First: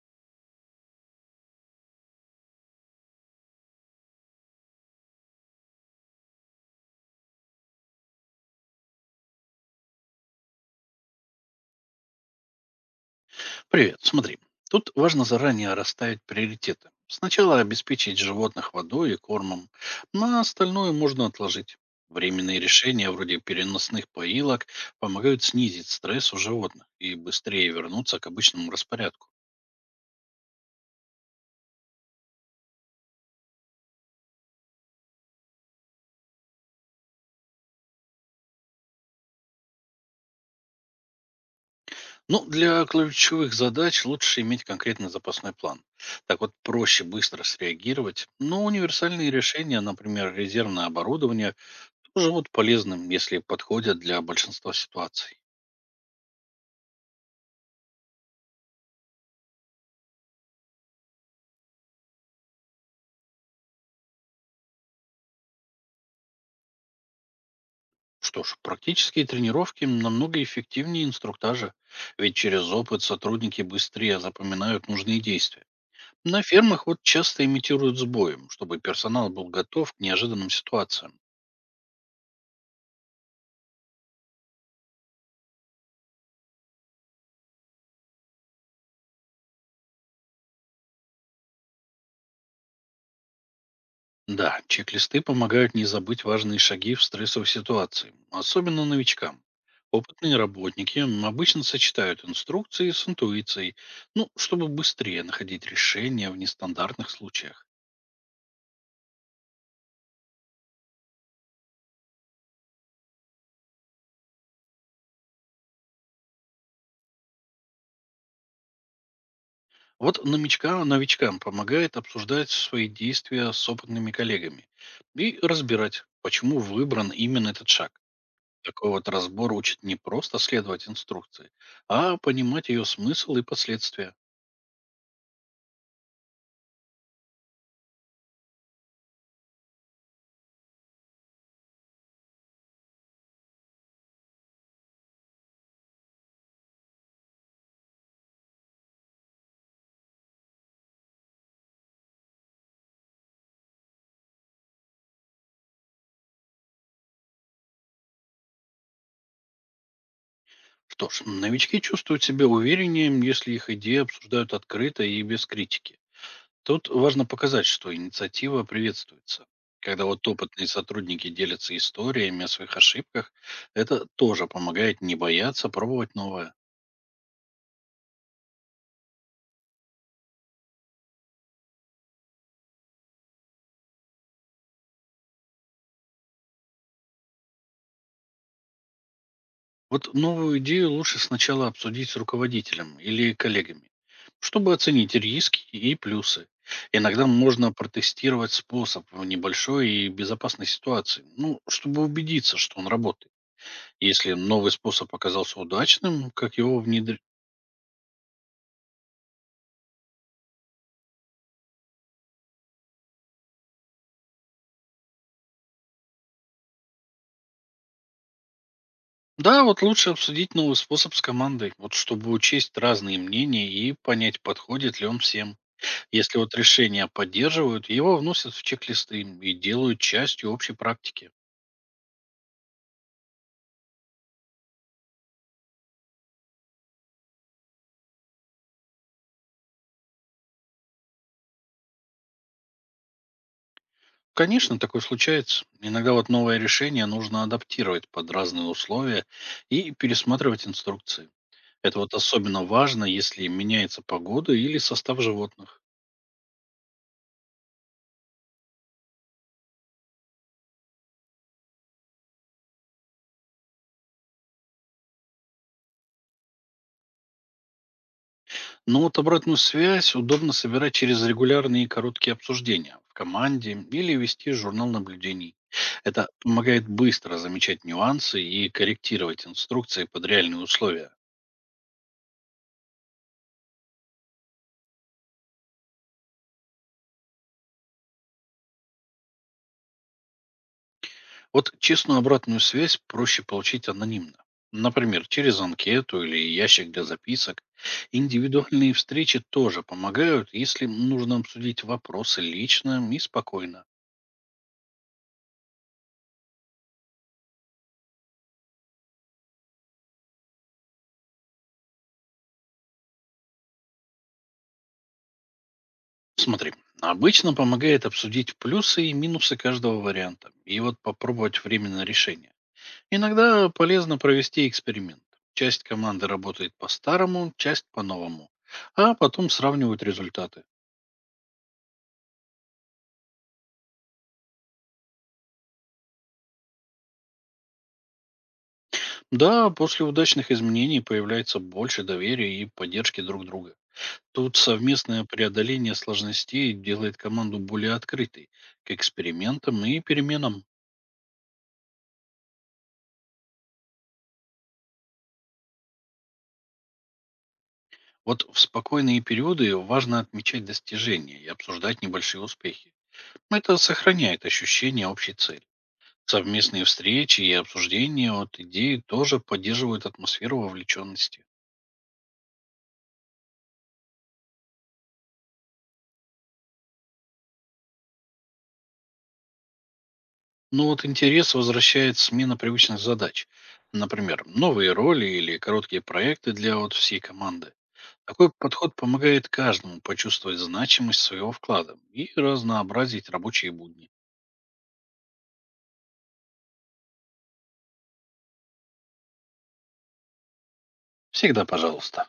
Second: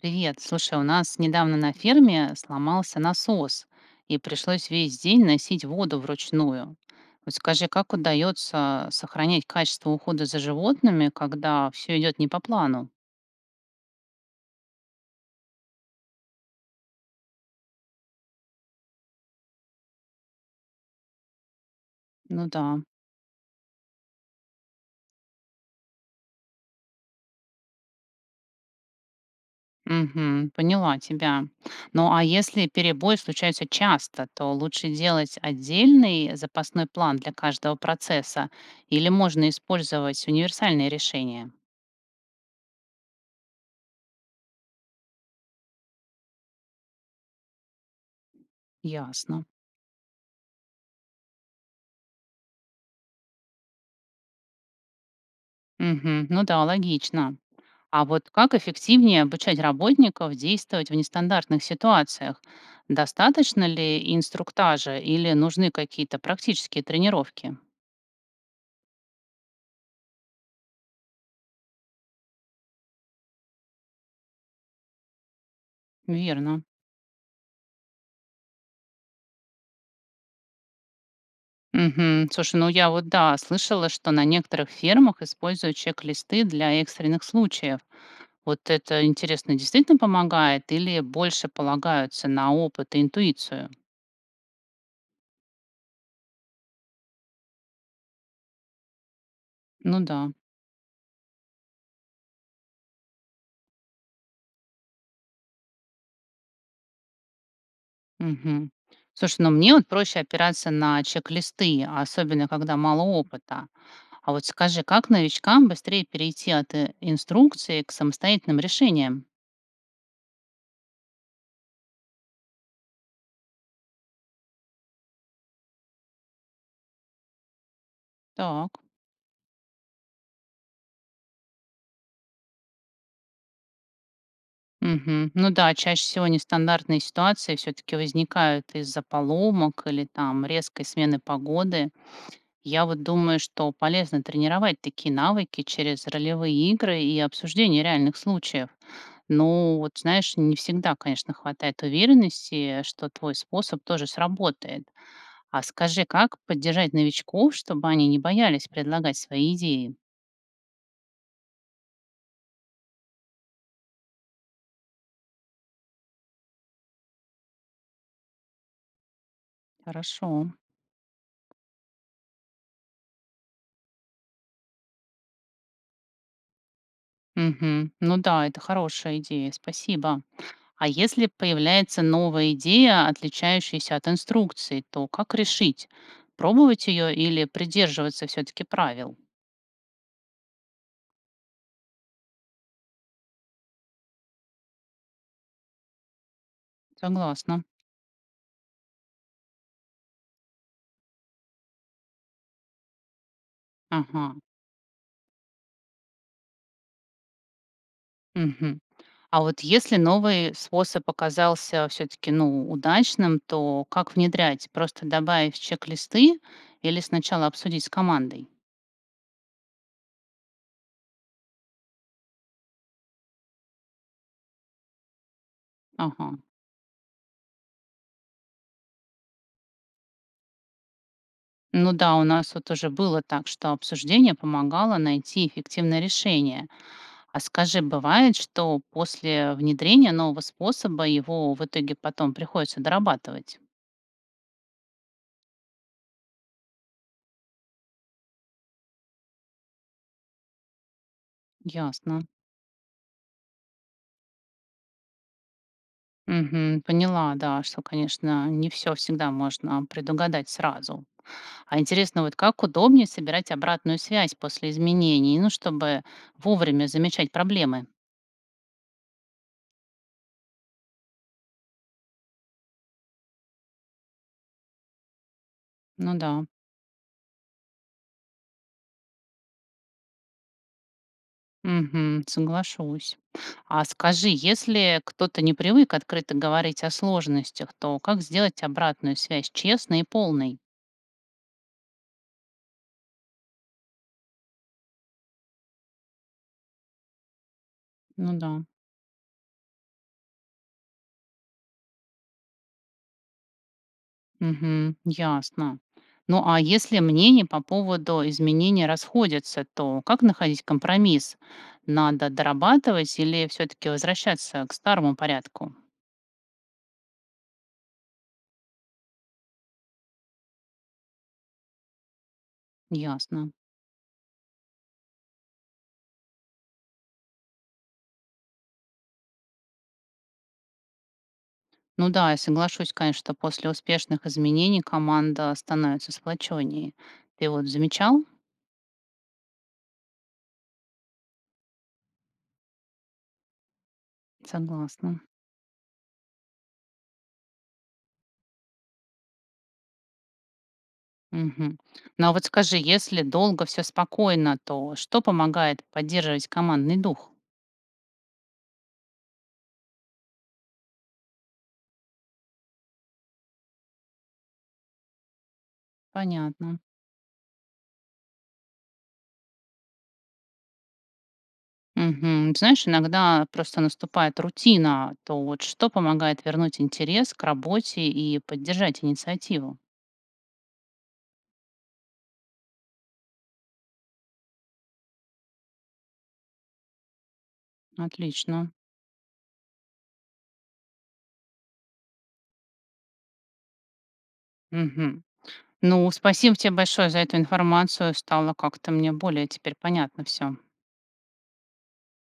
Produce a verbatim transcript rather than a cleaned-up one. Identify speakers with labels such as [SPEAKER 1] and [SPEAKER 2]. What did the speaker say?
[SPEAKER 1] Привет. Слушай, у нас недавно на ферме сломался насос, и пришлось весь день носить воду вручную. Вот скажи, как удается сохранять качество ухода за животными, когда все идет не по плану?
[SPEAKER 2] Привет, смотри. Тут важно заранее расставить приоритеты. Сначала обеспечить животных водой и кормом, на остальное можно отложить.
[SPEAKER 1] Ну
[SPEAKER 2] Временные
[SPEAKER 1] да.
[SPEAKER 2] решения вроде переносных поилок помогают снизить стресс у животных и быстрее вернуться к обычному распорядку.
[SPEAKER 1] Мгм, поняла тебя. Ну а если перебои случаются часто, то лучше делать отдельный запасной план для каждого процесса, или можно использовать универсальные решения?
[SPEAKER 2] Но для ключевых задач лучше иметь конкретный запасной план. Так вот проще быстро среагировать, но универсальные
[SPEAKER 1] Ясно.
[SPEAKER 2] решения, например, резервное оборудование, тоже будут полезным, если подходят для большинства ситуаций.
[SPEAKER 1] Мгм, ну да, логично. А вот как эффективнее обучать работников действовать в нестандартных ситуациях? Достаточно ли инструктажа или нужны какие-то практические тренировки?
[SPEAKER 2] Что ж, практические тренировки намного эффективнее инструктажа, ведь через опыт сотрудники быстрее запоминают нужные действия. На
[SPEAKER 1] Верно.
[SPEAKER 2] фермах вот часто имитируют сбои, чтобы персонал был готов к неожиданным ситуациям.
[SPEAKER 1] Мгм. Слушай, ну я вот да, слышала, что на некоторых фермах используют чек-листы для экстренных случаев. Вот это интересно, действительно помогает или больше полагаются на опыт и интуицию?
[SPEAKER 2] Да, чек-листы помогают не забыть важные шаги в стрессовой ситуации, особенно новичкам.
[SPEAKER 1] Ну да.
[SPEAKER 2] Опытные работники м, обычно сочетают инструкции с интуицией, ну, чтобы быстрее находить решения в нестандартных случаях.
[SPEAKER 1] Мгм. Слушай, ну мне вот проще опираться на чек-листы, а особенно когда мало опыта. А вот скажи, как новичкам быстрее перейти от э, инструкции к самостоятельным решениям?
[SPEAKER 2] Вот новичка, новичкам помогает обсуждать свои действия с опытными коллегами и разбирать, почему выбран именно этот шаг.
[SPEAKER 1] Так.
[SPEAKER 2] Такой вот разбор учит не просто следовать инструкции, а понимать ее смысл и последствия.
[SPEAKER 1] Мгм. Ну да, чаще всего нестандартные ситуации все-таки возникают из-за поломок или там резкой смены погоды. Я вот думаю, что полезно тренировать такие навыки через ролевые игры и обсуждение реальных случаев. Ну, вот знаешь, не всегда, конечно, хватает уверенности, что твой способ тоже сработает. А скажи, как поддержать новичков, чтобы они не боялись предлагать свои идеи?
[SPEAKER 2] Что ж, новички чувствуют себя увереннее, если их идеи обсуждают открыто и без критики. Тут важно показать, что инициатива приветствуется. Когда вот
[SPEAKER 1] Хорошо.
[SPEAKER 2] опытные сотрудники делятся историями о своих ошибках, это тоже помогает не бояться пробовать новое.
[SPEAKER 1] Мгм. Ну да, это хорошая идея, спасибо. А если появляется новая идея, отличающаяся от инструкции, то как решить? Пробовать ее или придерживаться все-таки правил?
[SPEAKER 2] Вот новую идею лучше сначала обсудить с руководителем или коллегами, чтобы оценить риски и плюсы. Иногда
[SPEAKER 1] Согласна.
[SPEAKER 2] можно протестировать способ в небольшой и безопасной ситуации, ну, чтобы убедиться, что он работает. Если
[SPEAKER 1] Ага.
[SPEAKER 2] новый способ оказался удачным, как его внедрить?
[SPEAKER 1] Мгм. А вот если новый способ оказался все-таки, ну, удачным, то как внедрять? Просто добавив чек-листы или сначала обсудить с командой?
[SPEAKER 2] Да, вот лучше обсудить новый способ с командой, вот чтобы учесть разные мнения и понять, подходит ли он всем.
[SPEAKER 1] Ага.
[SPEAKER 2] Если вот решения поддерживают, его вносят в чек-листы и делают частью общей практики.
[SPEAKER 1] Ну да, у нас вот уже было так, что обсуждение помогало найти эффективное решение. А скажи, бывает, что после внедрения нового способа его в итоге потом приходится дорабатывать?
[SPEAKER 2] Конечно, такое случается. Иногда вот новое решение нужно адаптировать под разные условия и пересматривать инструкции. Это вот
[SPEAKER 1] Ясно.
[SPEAKER 2] особенно важно, если меняется погода или состав животных.
[SPEAKER 1] Мгм. Поняла, да, что, конечно, не все всегда можно предугадать сразу. А интересно, вот как удобнее собирать обратную связь после изменений, ну, чтобы вовремя замечать проблемы?
[SPEAKER 2] Но вот обратную связь удобно собирать через регулярные и короткие обсуждения в команде или вести журнал наблюдений.
[SPEAKER 1] Ну
[SPEAKER 2] Это
[SPEAKER 1] да.
[SPEAKER 2] помогает быстро замечать нюансы и корректировать инструкции под реальные условия.
[SPEAKER 1] Мгм. Соглашусь. А скажи, если кто-то не привык открыто говорить о сложностях, то как сделать обратную связь честной и полной?
[SPEAKER 2] Вот честную обратную связь проще получить анонимно. Например, через анкету или ящик для записок.
[SPEAKER 1] Ну да.
[SPEAKER 2] Индивидуальные встречи тоже помогают, если нужно обсудить вопросы лично и спокойно.
[SPEAKER 1] Мгм. Ясно. Ну, а если мнения по поводу изменений расходятся, то как находить компромисс? Надо дорабатывать или все-таки возвращаться к старому порядку?
[SPEAKER 2] Смотри, обычно помогает обсудить плюсы и минусы каждого варианта и вот попробовать временное решение.
[SPEAKER 1] Ясно.
[SPEAKER 2] Иногда полезно провести эксперимент. Часть команды работает по-старому, часть по-новому, а потом сравнивают результаты.
[SPEAKER 1] Ну да, я соглашусь, конечно, что после успешных изменений команда становится сплоченнее. Ты вот замечал?
[SPEAKER 2] Да, после удачных изменений появляется больше доверия и поддержки друг друга. Тут
[SPEAKER 1] Согласна.
[SPEAKER 2] совместное преодоление сложностей делает команду более открытой к экспериментам и переменам.
[SPEAKER 1] Мгм. Ну а вот скажи, если долго все спокойно, то что помогает поддерживать командный дух?
[SPEAKER 2] Вот в спокойные периоды важно отмечать достижения и обсуждать небольшие успехи. Это сохраняет ощущение общей цели.
[SPEAKER 1] Понятно.
[SPEAKER 2] Совместные встречи и обсуждения от идеи тоже поддерживают атмосферу вовлеченности.
[SPEAKER 1] Мгм. Знаешь, иногда просто наступает рутина, то вот что помогает вернуть интерес к работе и поддержать инициативу?
[SPEAKER 2] Ну вот интерес возвращает смена привычных задач. Например, новые роли или короткие проекты для вот всей команды. Такой
[SPEAKER 1] Отлично.
[SPEAKER 2] подход помогает каждому почувствовать значимость своего вклада и разнообразить рабочие будни.
[SPEAKER 1] Мгм. Ну, спасибо тебе большое за эту информацию. Стало как-то мне более теперь понятно все.
[SPEAKER 2] Всегда пожалуйста.